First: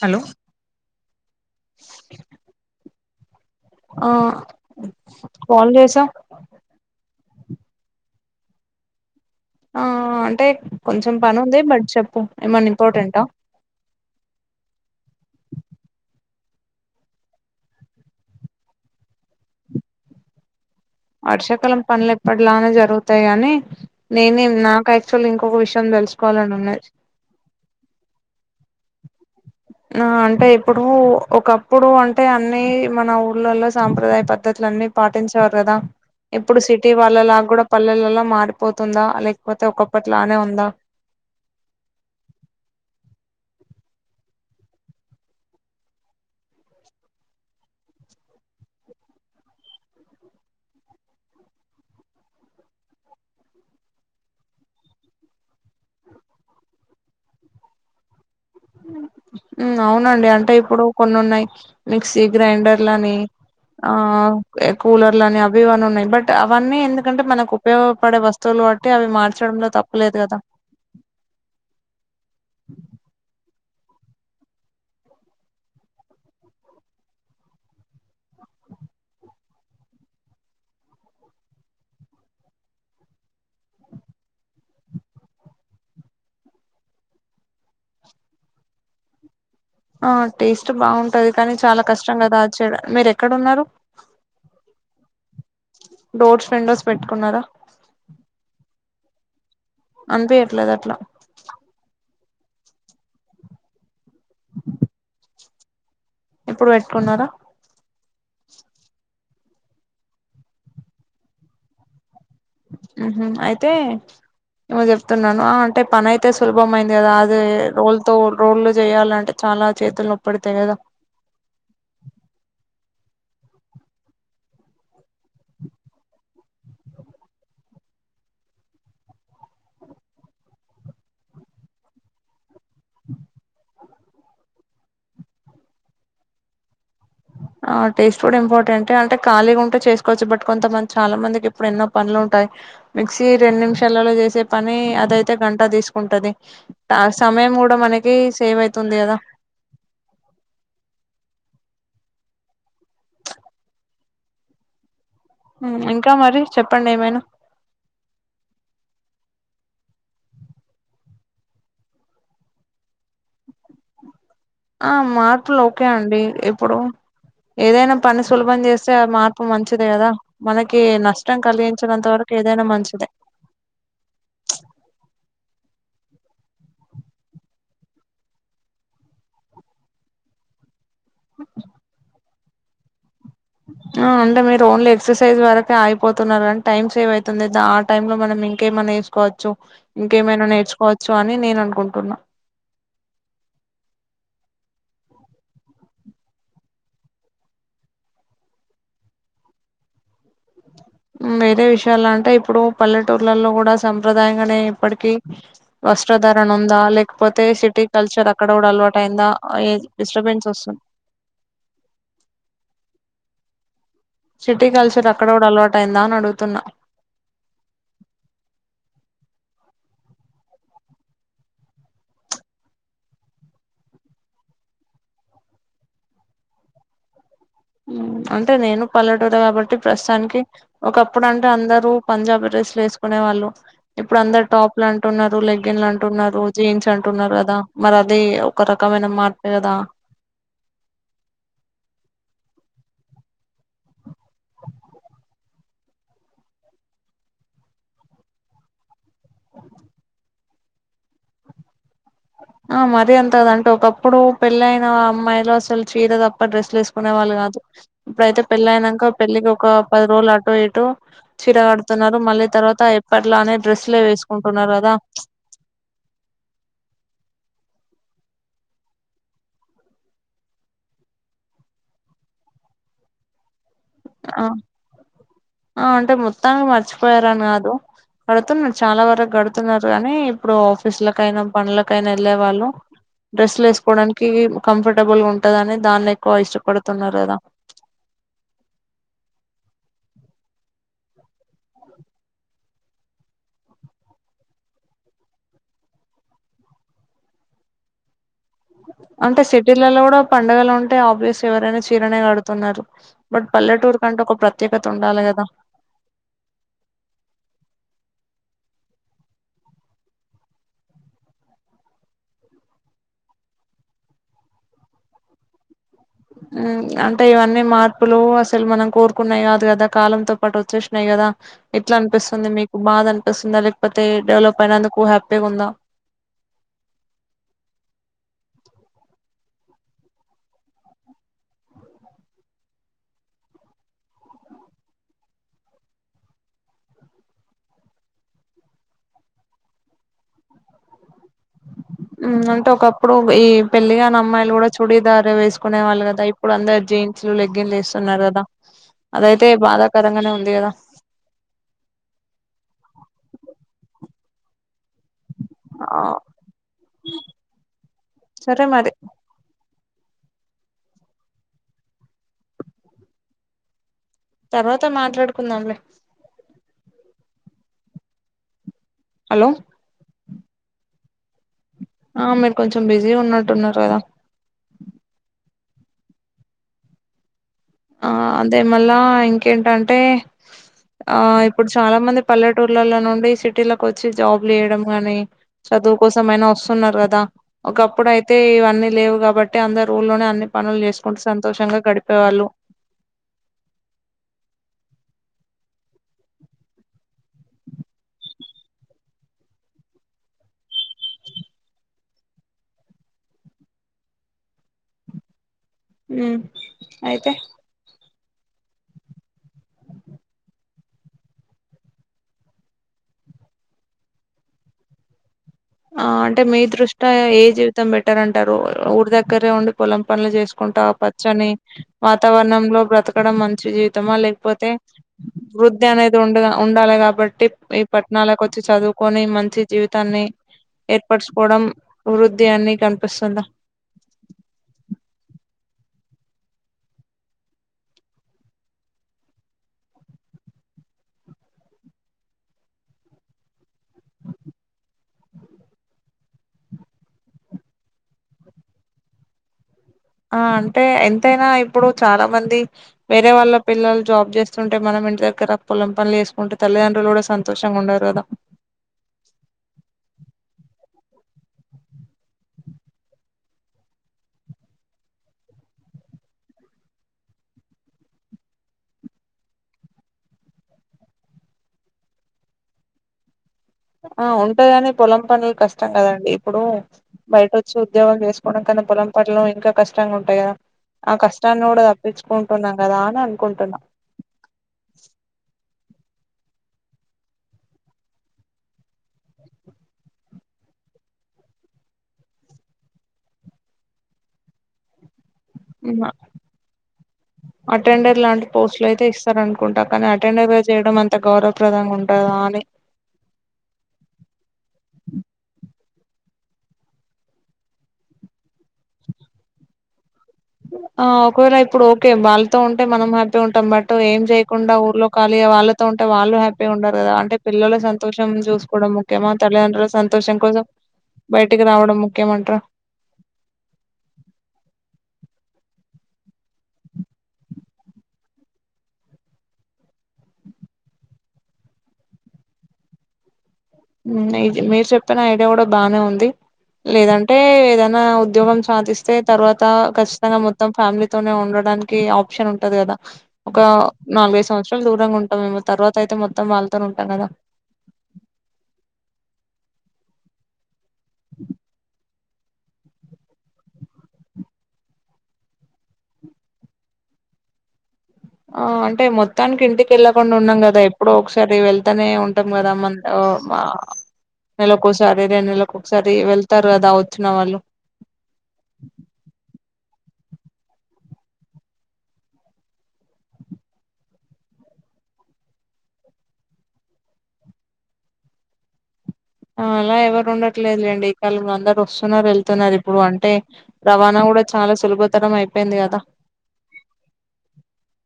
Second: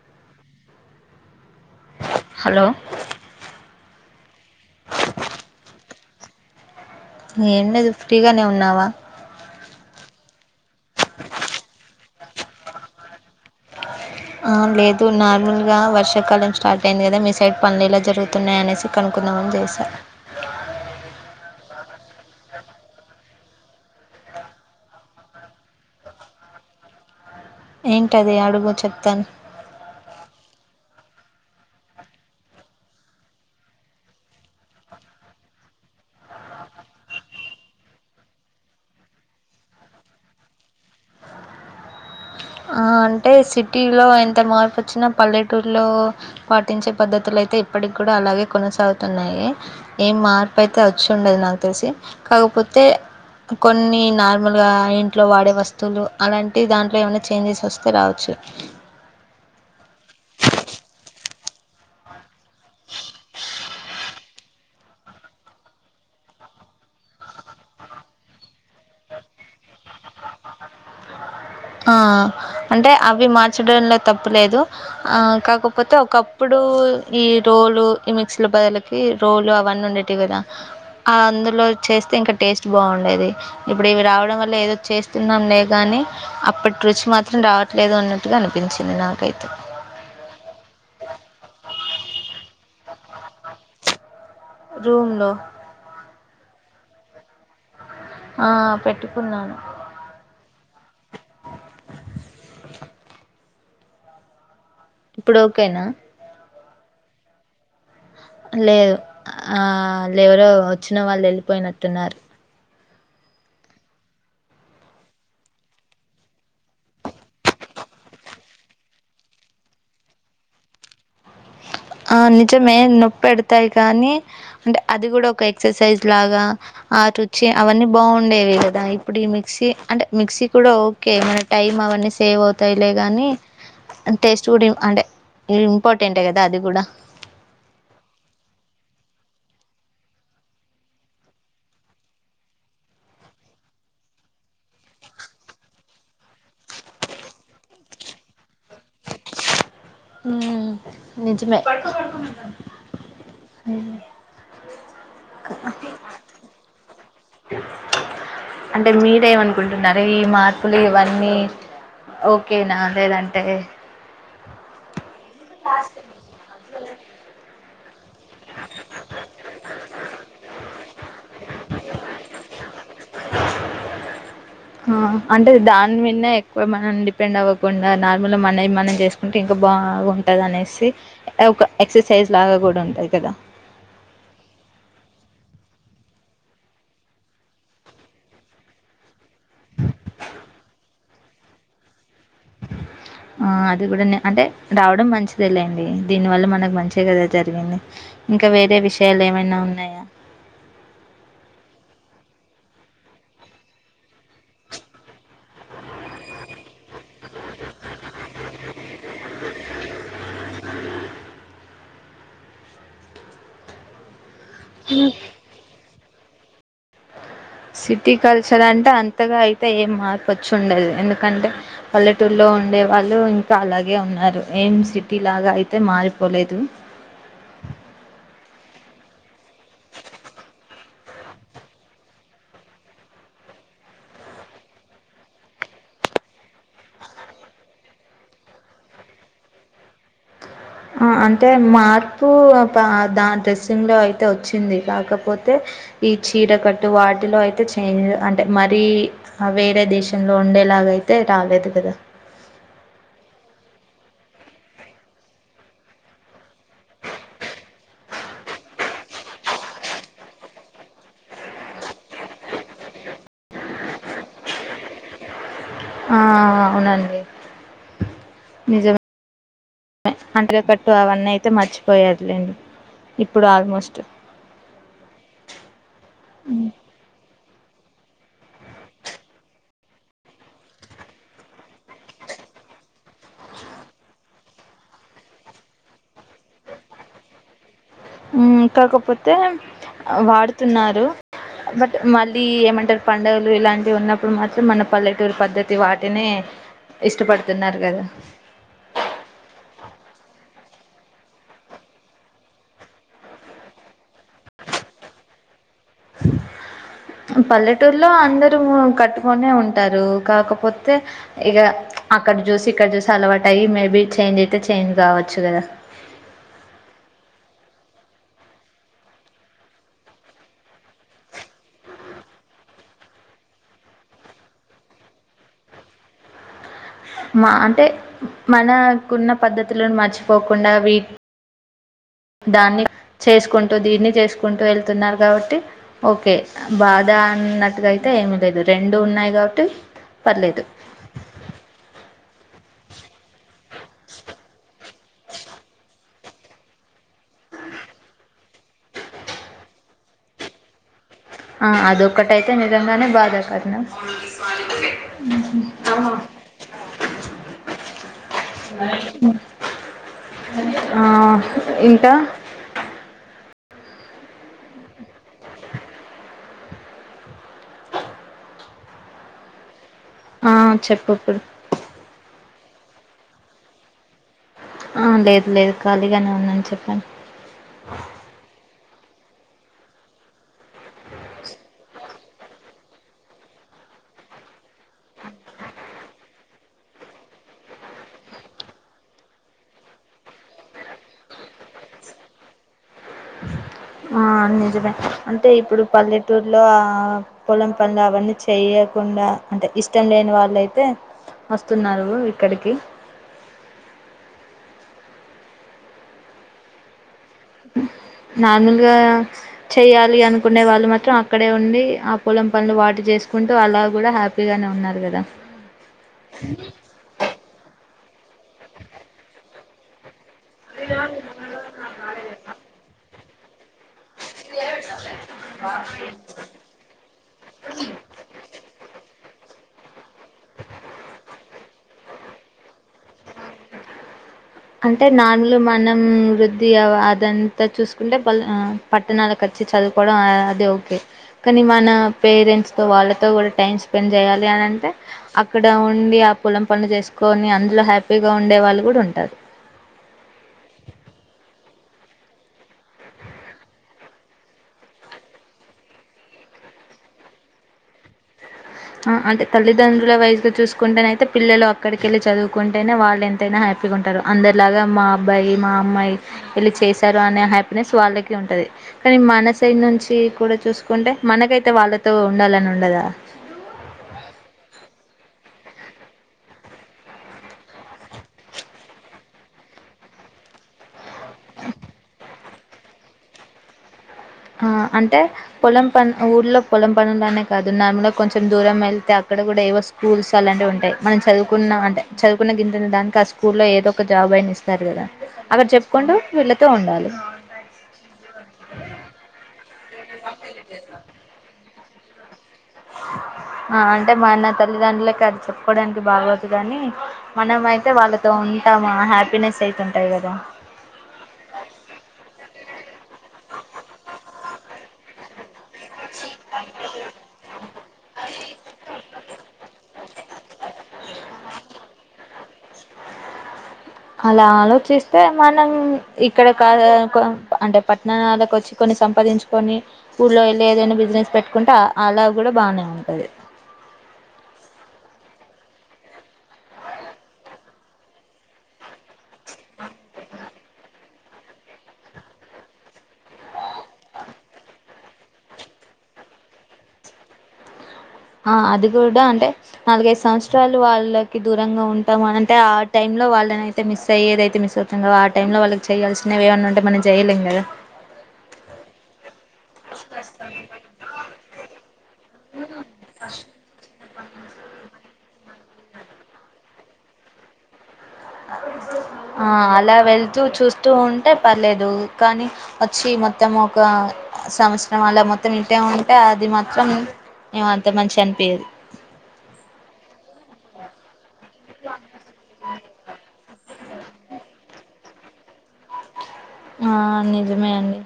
hello hello ఆ call చేసా ఏం లేదు ఫ్రీగానే ఉన్నావా ఆ అంటే కొంచెం పనుంది బట్ చెప్పు ఏమన్న్ ఇంపార్టెంటా ఆ లేదు నార్మల్గా వర్షాకాలం స్టార్ట్ అయింది గదా మీ సైడ్ పన్లెలా జరుగుతున్నాయి అనేసి కనుక్ నవున్ జేశా వర్షాకాలం పనులు ఎప్పటిలానే జరుగుతాయి కాని నేనే నాకు యాక్చువల్ ఇంకొక విషయం తెలుసుకో కోవాలానున్నది ఏంటది అడుగు చెప్తాను ఆ అంటే ఇప్పుడు ఒకప్పుడు అంటే అన్ని మన ఊర్లల్లో సాంప్రదాయ పద్దతులు అన్ని పా పాటించే వారుకదా ఇప్పుడు సిటీ వాళ్ళలాగా కూడా పల్లెల్లలో మారిపోతుందా లేకపోతే ఒకప్పటిలానే ఉందా ఆ అంటే సిటీలో ఎంత మార్పు వచ్చినా పల్లెటూర్లో పాటించే పద్దతులు అయితే ఇప్పటికి కూడా అలాగే కొనసాగుతున్నాయి ఏం మార్పు అయితే వచ్చిండదు నాకు తెలిసి కాకపోతే కొన్ని నార్మల్ గా ఇంట్లో వాడే వస్తువులు అలాంటి దాంట్లో ఏమనా చేంజెస్ వస్తు స్తే రావచ్చు ఉ అవునండి అంటే ఇప్పుడు కొన్ని ఉన్నాయి మిక్సీ గ్రైండర్లని ఆ కూలర్లు అని అవి ఇవన్నీ ఉన్నాయి బట్ అవన్నీ ఎందుకంటే మనకు ఉపయోగపడే వస్తువులు కాబట్టి అవి మార్చడంలో తప్పలేదు కదా డంలో తప్పులేదు కాకపోతే ఒకప్పుడు ఈ రోలు ఈ మిక్సీలో బదులకి రోలు అవన్నీ ఉండేటివి కదా అందులో చేస్తే ఇంకా టేస్ట్ బాగుండేది ఇప్పుడు ఇవి రావడం వల్ల ఏదో చేస్తున్నాంలే కానీ అప్పటి రుచి మాత్రం రావట్లేదు అన్నట్టుగా అనిపించింది నాకైతే ఆ టేస్ట్ బాగుంటది కానీ చాలా కష్టం కదా అది చేయ మీరు ఎక్కడున్నారు రూములో డోర్స్ విండోస్ పెట్టుకున్నారా ఆ పెట్టుకున్నాను అనిపేట్లేదట్లా ఇప్పుడు ఓకేనా ఇప్పుడుపెట్టుకున్నారా లేదు ఆ ఎవరో వచ్చినా వాళ్ళు వెళ్ళిపోయినట్టున్నారు ఉ ఊ అయితే ఏమో చెప్తున్నాను అంటే పనితే సులభమైంది కదా అదే రోల్తో రోళ్లు చేయాలంటే చ చాల చేతులు నొప్పీడతాయి కదా ఆ నిజమే నొప్పీడతాయి కానీ అంటే అది కూడా ఒక ఎక్సర్సైజ్ లాగా ఆ రుచి అవన్నీ బాగుండేవి కదా ఇప్పుడు ఈ మిక్సీ అంటే మిక్సీ కూడా ఓకే మన టైమ్ అవన్నీ సేవ్ అవతవులే గాని టేస్ట్ కూడా అంటే ఇంపార్టెంట్ ఏ కదా అది గూడ అ ఆ టేస్ట్ కూడా ఇంపార్టెంట్ అంటే ఖాళీగా ఉంటే చేసుకోవచ్చు బట్ కొంతమంది చాలా మందికి ఇప్పుడు ఎన్నో పనులు ఉంటాయి మిక్సీ రెండు నిమిషాలలో చేసే పని అదైతే గంట తీసుకుంటది ఆ సమయం కూడా మనకి సేవ్ అవుతుంది కదా హుమ్ నిజమే అ ఇంకా మరి చెప్పండి ఏమైనా లేమనుకుంటున్నారు ఈ మార్పులు ఇవన్నీ ఓకేనా లేదంటే ఆ మార్పులు ఓకే అండి ఇప్పుడు ఏదైనా పని సులభం చేస్తే మార్పు మంచిది కదా మనకి నష్ నష్టం కలిగించినంత వరకు ఏదైనా మంచిదే ఆ అంటే దాని మీన్నే ఎక్కువ మనం డిపెండ్ అవ్వకుండా నార్మల్ మనవి మనం చేసుకుంటే ఇంకా బాగు ఉంటది అనేసి ఒక ఎక్సర్సైజ్ లాగ కూడా ఉంటది కదా [inaudible] అంటే మీరు ఓన్లీ ఎక్సర్సైజ్ వరకే అయిపోతున్నారు టైం సేవ్ అవుతుంది ఆ టైమ్ లో మనం ఇంకేమైన్నా ఏసుకోవ చు ఇంకేమైనా నేర్చుకోవచ్చు అని నేను అనుకుంటున్నా ఆ అది కూడ అంటే రావడం మంచిదే లేండి దీని వల్ల మనకు మంచే కదా జరిగింది ఇంకా వేరే విషయాలు ఏమైన ఉన్నాయ [inaudible] వేరే విషయాల అంటే ఇప్పుడు పల్లెటూర్లలో కూడ సంప్రదాయం గానే ఇప్పటికీ వస్త్రధరణ ఉందా లేకపోతే సిటీ కల్చర్ అక్కడ కూడ అలవాటు అయిందా ఏ డిస్టర్బెన్స్ వస్తుం [inaudible] సిటీ కల్చర్ అక్కడ కూడ అలవాటు అయిందా అని అడుగుతున్నా సిటీ కల్చర్ అంటే అంతగా అయితే ఏం మార్పు వచ్చిండదు ఎందుకంటే పల్లెటూర్లో ఉండే వాళ్ళు ఇంకా అలాగే ఉన్నారు ఏం సిటీ లాగ అయితే మారిపోలేదు [inaudible] అంటే నేను పల్లెటూరు కాబట్టి ప్రస్తుతానికి ఒకప్పుడు అంటే అందరూ పంజాబీ డ్రెస్లు వేసుకునే వాళ్ళు ఇప్పుడు అందరు టాప్లు అంటున్నారు లెగ్న్లు అంటున్నారు జీన్స్ అంటున్నారు కదా మరి అది ఒక రకమైన మార్పే కదా ఆ అంటే మా దా డ్రెస్సింగ్ లో అయితే వచ్చింది కాకపోతే ఈ చీరకట్టు వాటిలో అయితే చేంజ్ అంటే మరీ వేరే దేశంలో ఉండేలాగ అయితే రాలేదు కదా ఆ మరీ అంత కద అంటే ఒకప్పుడు పెళ్ళ అయిన అమ్మాయిలు అసలు చీర తప్ప డ్రెస్లు వేసుకునే వాళ్ళు కాదు ఇప్పుడయితే పెళ్లి అయినాక పెళ్లికి ఒక పది రోజులు అటో ఇతో చీర కడుతున్నారు మళ్ళీ తర్వాత ఎప్పట్లనే డ్రస్లే వేసుకుంటున్నారు కదా ఆ అవునండి నిజ అంటకట్టు అవన్నీ అయితే మర్చిపోయారులేండి ఇప్పుడు ఆల్మోస్ట్ ఆ అంటే మొత్తానికి మర్చిపోయార అని కా కడుతున్నారు చాలా వరకు కడుతున్నారు కానీ ఇప్పుడు ఆఫీసులకైనా పనులకైనా వెళ్ళే వాళ్ళు డ్రెస్సులు ఏసుకోవడానికి కంఫర్టబుల్ గా ఉంటదని దాన్ని ఎక్కువ ఇష్టపడుతున్నారు కదా ఊ కాకపోతే వాడుతున్నారు బట్ మళ్ళీ ఏమంటారు పండుగలు ఇలాంటివి ఉన్నప్పుడు మాత్రం మన పల్లెటూరు పద్ధతి వాటినే ఇష్టపడుతున్నారు కదా అంటే సిటీలలో కూడా పండగలు ఉంటే ఆబియస్ ఎవరైనా చీరనే కడుతున్నారు బట్ పల్లెటూరు కం ఒక ప్రత్యేకత ఉండాలి కదా పల్లెటూరులో అందరూ కట్టుకొనే ఉంటారు కాకపోతే ఇగ అక్కడ చూసి ఇక్కడ చూసి అలవాటు అయ్యి మేబీ చేంజ్ అయితే చేంజ్ కావచ్చు గద ఉ అంటే ఇవన్నీ మార్పులు అసలు మనం కోరుకున్నాయి కాదు కదా కాలంతో పాటు వచ్చేసినాయి గదా ఎట్లా అనిపిస్తుంది మీకు బాధ అనిపిస్తుందా లేకపోతే డెవలప్ అయినందుకు హ్యాపీగా ఉంద మా అంటే మనకున్న పద్ధతులను మర్చిపోకుండ వీ దాన్ని చేసుకుంటూ దీన్ని చేసుకుంతు వెళ్తున్నారు కాబట్టి ఓకే [unintelligible] దాన్నట్టుగా అయితే ఏమి లేదు రెండు ఉన్నాయి కాబట్టి పర్లేదు ఊ అంటే ఒకప్పుడు ఈ పెళ్లి గాని అమ్మాయిలు కూడా చుడీదార్ వేసుకునే వాళ్ళు గదా ఇప్పుడు అందరు జీన్ సు లెగ్గిన్ లు వేస్తున్నారు గదా అదయితే బాధాకరంగానే ఉంది గదా ఆ అదొక్కటైతే నిజంగానే బాధ కరణం ఆ అహా సరే మరి ఆ ఇంకా తర్వాత మాట్లాడుకుందాం లే హలో ఆ చెప్పు ఇప్పుడు ఆ మేం కొంచెం బిజీ ఉన్నట్టున్నారు గదా ఆ లేదు లేదు ఖాళీగానే ఉన్నాను చెప్పండి ఆ అదే మళ్ళా ఇంకేంటంటే ఆ ఇప్పుడు చాలా మంది పల్లెటూర్లలో నుండి సిటీలోకొచ్చి జాబ్ చేయడం గాని చదువు కోసమయినా వస్తున్నారు గదా ఒకప్పుడు అయితే ఇవన్నీ లేవు కాబట్టి అందరూ ఊళ్ళోనే అన్ని పనులు చేసుకుంటూ సంతోషంగా గడిపేవాళ్ళు ఆ నిజమే అంటే ఇప్పుడు పల్లెటూర్లో ఆ పొలం పనుల అవన్నీ చెయ కుండా అంటే ఇష్టం లేని వాళ్ళయితే వస్తున్నారు ఇక్కడికి ఉ అయితే నార్మల్గా చెయ్యాలి అనుకునే వాళ్ళు మాత్రం అక్కడే ఉండి ఆ పొలం పనులు వాటి చేసు కుంటూ అలా గూడా హ్యాపీగానే ఉన్నారు గదా ఆ అంటే మీ దృష్టా ఏ జీవితం బెటర్ అంటారు ఊరి దగ్గరే ఉండి పొలం పనులు చేసుకుంటా పచ్చని వాతావరణంలో బ్రతకడం అన్ జీవితమా లేకపోతే వృద్ధి అనేది ఉండ ఉండాలి గాబట్టి ఈ పట్టణాలకు వచ్చి చదువుకొని మంచి జీవితాన్ని ఏర్పరచుకోవడం వృద్ధి అన్ని కనిపిస్తుందా అంటే నార్మలు మనం వృద్ధి అవ్ అదంతా చూసుకుంటే పల్ పట్టణాల క చి చదువుకోవడం అది ఓకే కానీ మన పేరెంట్స్ తో వాళ్ళతో కూడా టైమ్ స్పెండ్ చేయాలి అనంటే అక్కడ ఉండి ఆ పొలం పనులు చేసుకొని అందులో హ్యాపీగా ఉండే వాళ్ళు కూడా ఉంటారు ఆ అంటే ఎంతైనా ఇప్పుడు చాలా మంది వేరే వాళ్ళ పిల్లలు జాబ్ చేస్తుంటే మనం ఇంటి దగ్గర పొలం పనులు చేసుకుంటే తల్ మీ లాంటోలు కూడా సంతోషంగా ఉండరు గదా ఆ అంటే తల్లిదండ్రుల వయసు చూసుకుంటే నయితే పిల్లలు అక్కడికెళ్ళి చదువుకుంటేనే వాళ్ళు ఎంతైనా హ్యాపీ హ్యాపీ గా ఉంటారు అందరిలాగా మా అబ్బాయి మా అమ్మాయి వెళ్ళి చేశారు అనే హ్యాపీనెస్ వాళ్ళకి ఉంటది కానీ మన సైడ్ నుంచి కూడా చూసుకుంటే మనకైతే వాళ్ళతో ఉండాలని ఉండదా ఆ ఉంటాగాని పొలం పనులు కష్టం కదండి ఇప్పుడు బయట వచ్చి ఉద్యోగం చేసుకోవడం కనీ పొలం పనులు ఇంకా కష్టంగా ఉంటాయి గదా ఆ కష్టాన్ని కూడా తప్పించుకుంటున్నం గదా అనుకుంటున్నా ఆ అంటే పొలం పను ఊర్లో పొలం పనులనే కాదు నార్మల్గా కొంచెం దూరం వెళ్తే అక్కడ క్కడ కూడా ఏవో స్కూల్స్ అలాంటివి అక్కడ అక్కడ కూడా ఏవో స్కూల్స్ అలాంటివి ఉంటాయి మనం చదువుకున్న అంటే చదువుకున్న గింతంత దానికి ఆ స్కూల్ లో ఏదో ఒక జాబ్ పైన ఇస్తారు కదా అక్కడ ఉమ్మ చెప్పుకుంటూ వీళ్ళతో ఉండాలి అటెండర్ లాంటి పోస్ట్లు అయితే ఇస్త్ ఇస్తరనుకుంటా కానీ అటెండర్ గా చేయడం అంత గౌరవప్రదంగా ఉంటదా అని ఆ అంటే మన తల్లిదండ్రులకి అది చెప్పుకోవడానికి బాగోదు గాని మనం అయితే వాళ్ళతో ఉంటాము ఆ హ్యాపీనెస్ అయితే ఉంటాయి కదా ఆ ఒకవేళ ఇప్పుడు ఓకే వాళ్ళతో ఉంటే మనం హ్యాపీగా ఉంటాం బట్టు ఏం చేయ కొండా ఊర్లో కాలియివ ళు తు టవాళ్ళు హ్యాపీగా ఉండరు కదా అంటే పిల్లలు సంతోషం చూసుకోవడం ముఖ్యమా తల్లిదండ్రు సం సంతోషం కోసం బయటికి రావడం ముఖ్యమంట్ర అలా ఆలోచిస్తే మనం ఇక్కడ కా అంటే పట్టణాలకు వచ్చి కొన్ని సంపాదించుకొని ఊళ్ళో వెళ్ళి ఏదైనా బిజినెస్ పెట్టుకుంటే అలా కూడా బానే ఉంటది మీరు చెప్పిన ఐడియా కూడా బానే ఉంది లేదంటే ఏదైనా ఉద్యోగం సాధిస్త్ సాదిస్తే తర్వాత ఖచ్చితంగా మొత్తం ఫ్యామిలీ ఉండడానికి ఆప్షన్ ఉంటది కదా ఒక నాలుగైదు సంవత్సరాలు దూరంగా ఉంటాం మేమొ తర్వాత అయితే మొత్తం వాళ్ళతోనే ఉంటం కదా ఆ అది కూడా అంటే నాలుగైదు సంవత్సరాలు వాళ్ళకి దూరంగా ఉంటాం అంటే ఆ టైంలో వా వాళ్ళనయితే మిస్ అయ్యేదయితే మిస్ అవుతం కద ఆ టైం లో వాళ్ళకి చేయాల్సినవేవన్నుంటే మనం చేయలేం కదా ఆ అంటే మొత్త తనికి ఇంటికెళ్ళకుండా ఉన్నాం కదా ఎప్పుడ ఒకసారి వెళ్తనే ఉంటాం కదా మ నెలకోసారి రెండు నెలక్కొక్కసారి వెళ్తారు కదా వచ్చిన వాళ్ళు ఆ అలా వెళ్తూ చూస్తూ ఉంటే పర్లేదు కానీ వచ్చి మొత్తం ఒక సమస్ సంవత్సరం అల మొత్తం ఇటే ఉంటే అది మాత్రం ఎం అంత మంచిగనిపియ్యదు ఆ అలా ఎవరు ఉండట్లేదులేండి అందరు వస్తున్నారు వెళ్తున్నారు ఇప్పుడు అంటే రవాణా కూడా చాలా సులభ తరం అయిపోయింది కదా ఆ నిజమే అండి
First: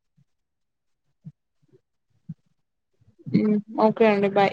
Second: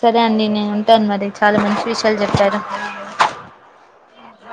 సరే అండి నేను ఉంటాను మరి చాలా మంచి విషయాలు చెప్పారు ఓకే అండి బాయ్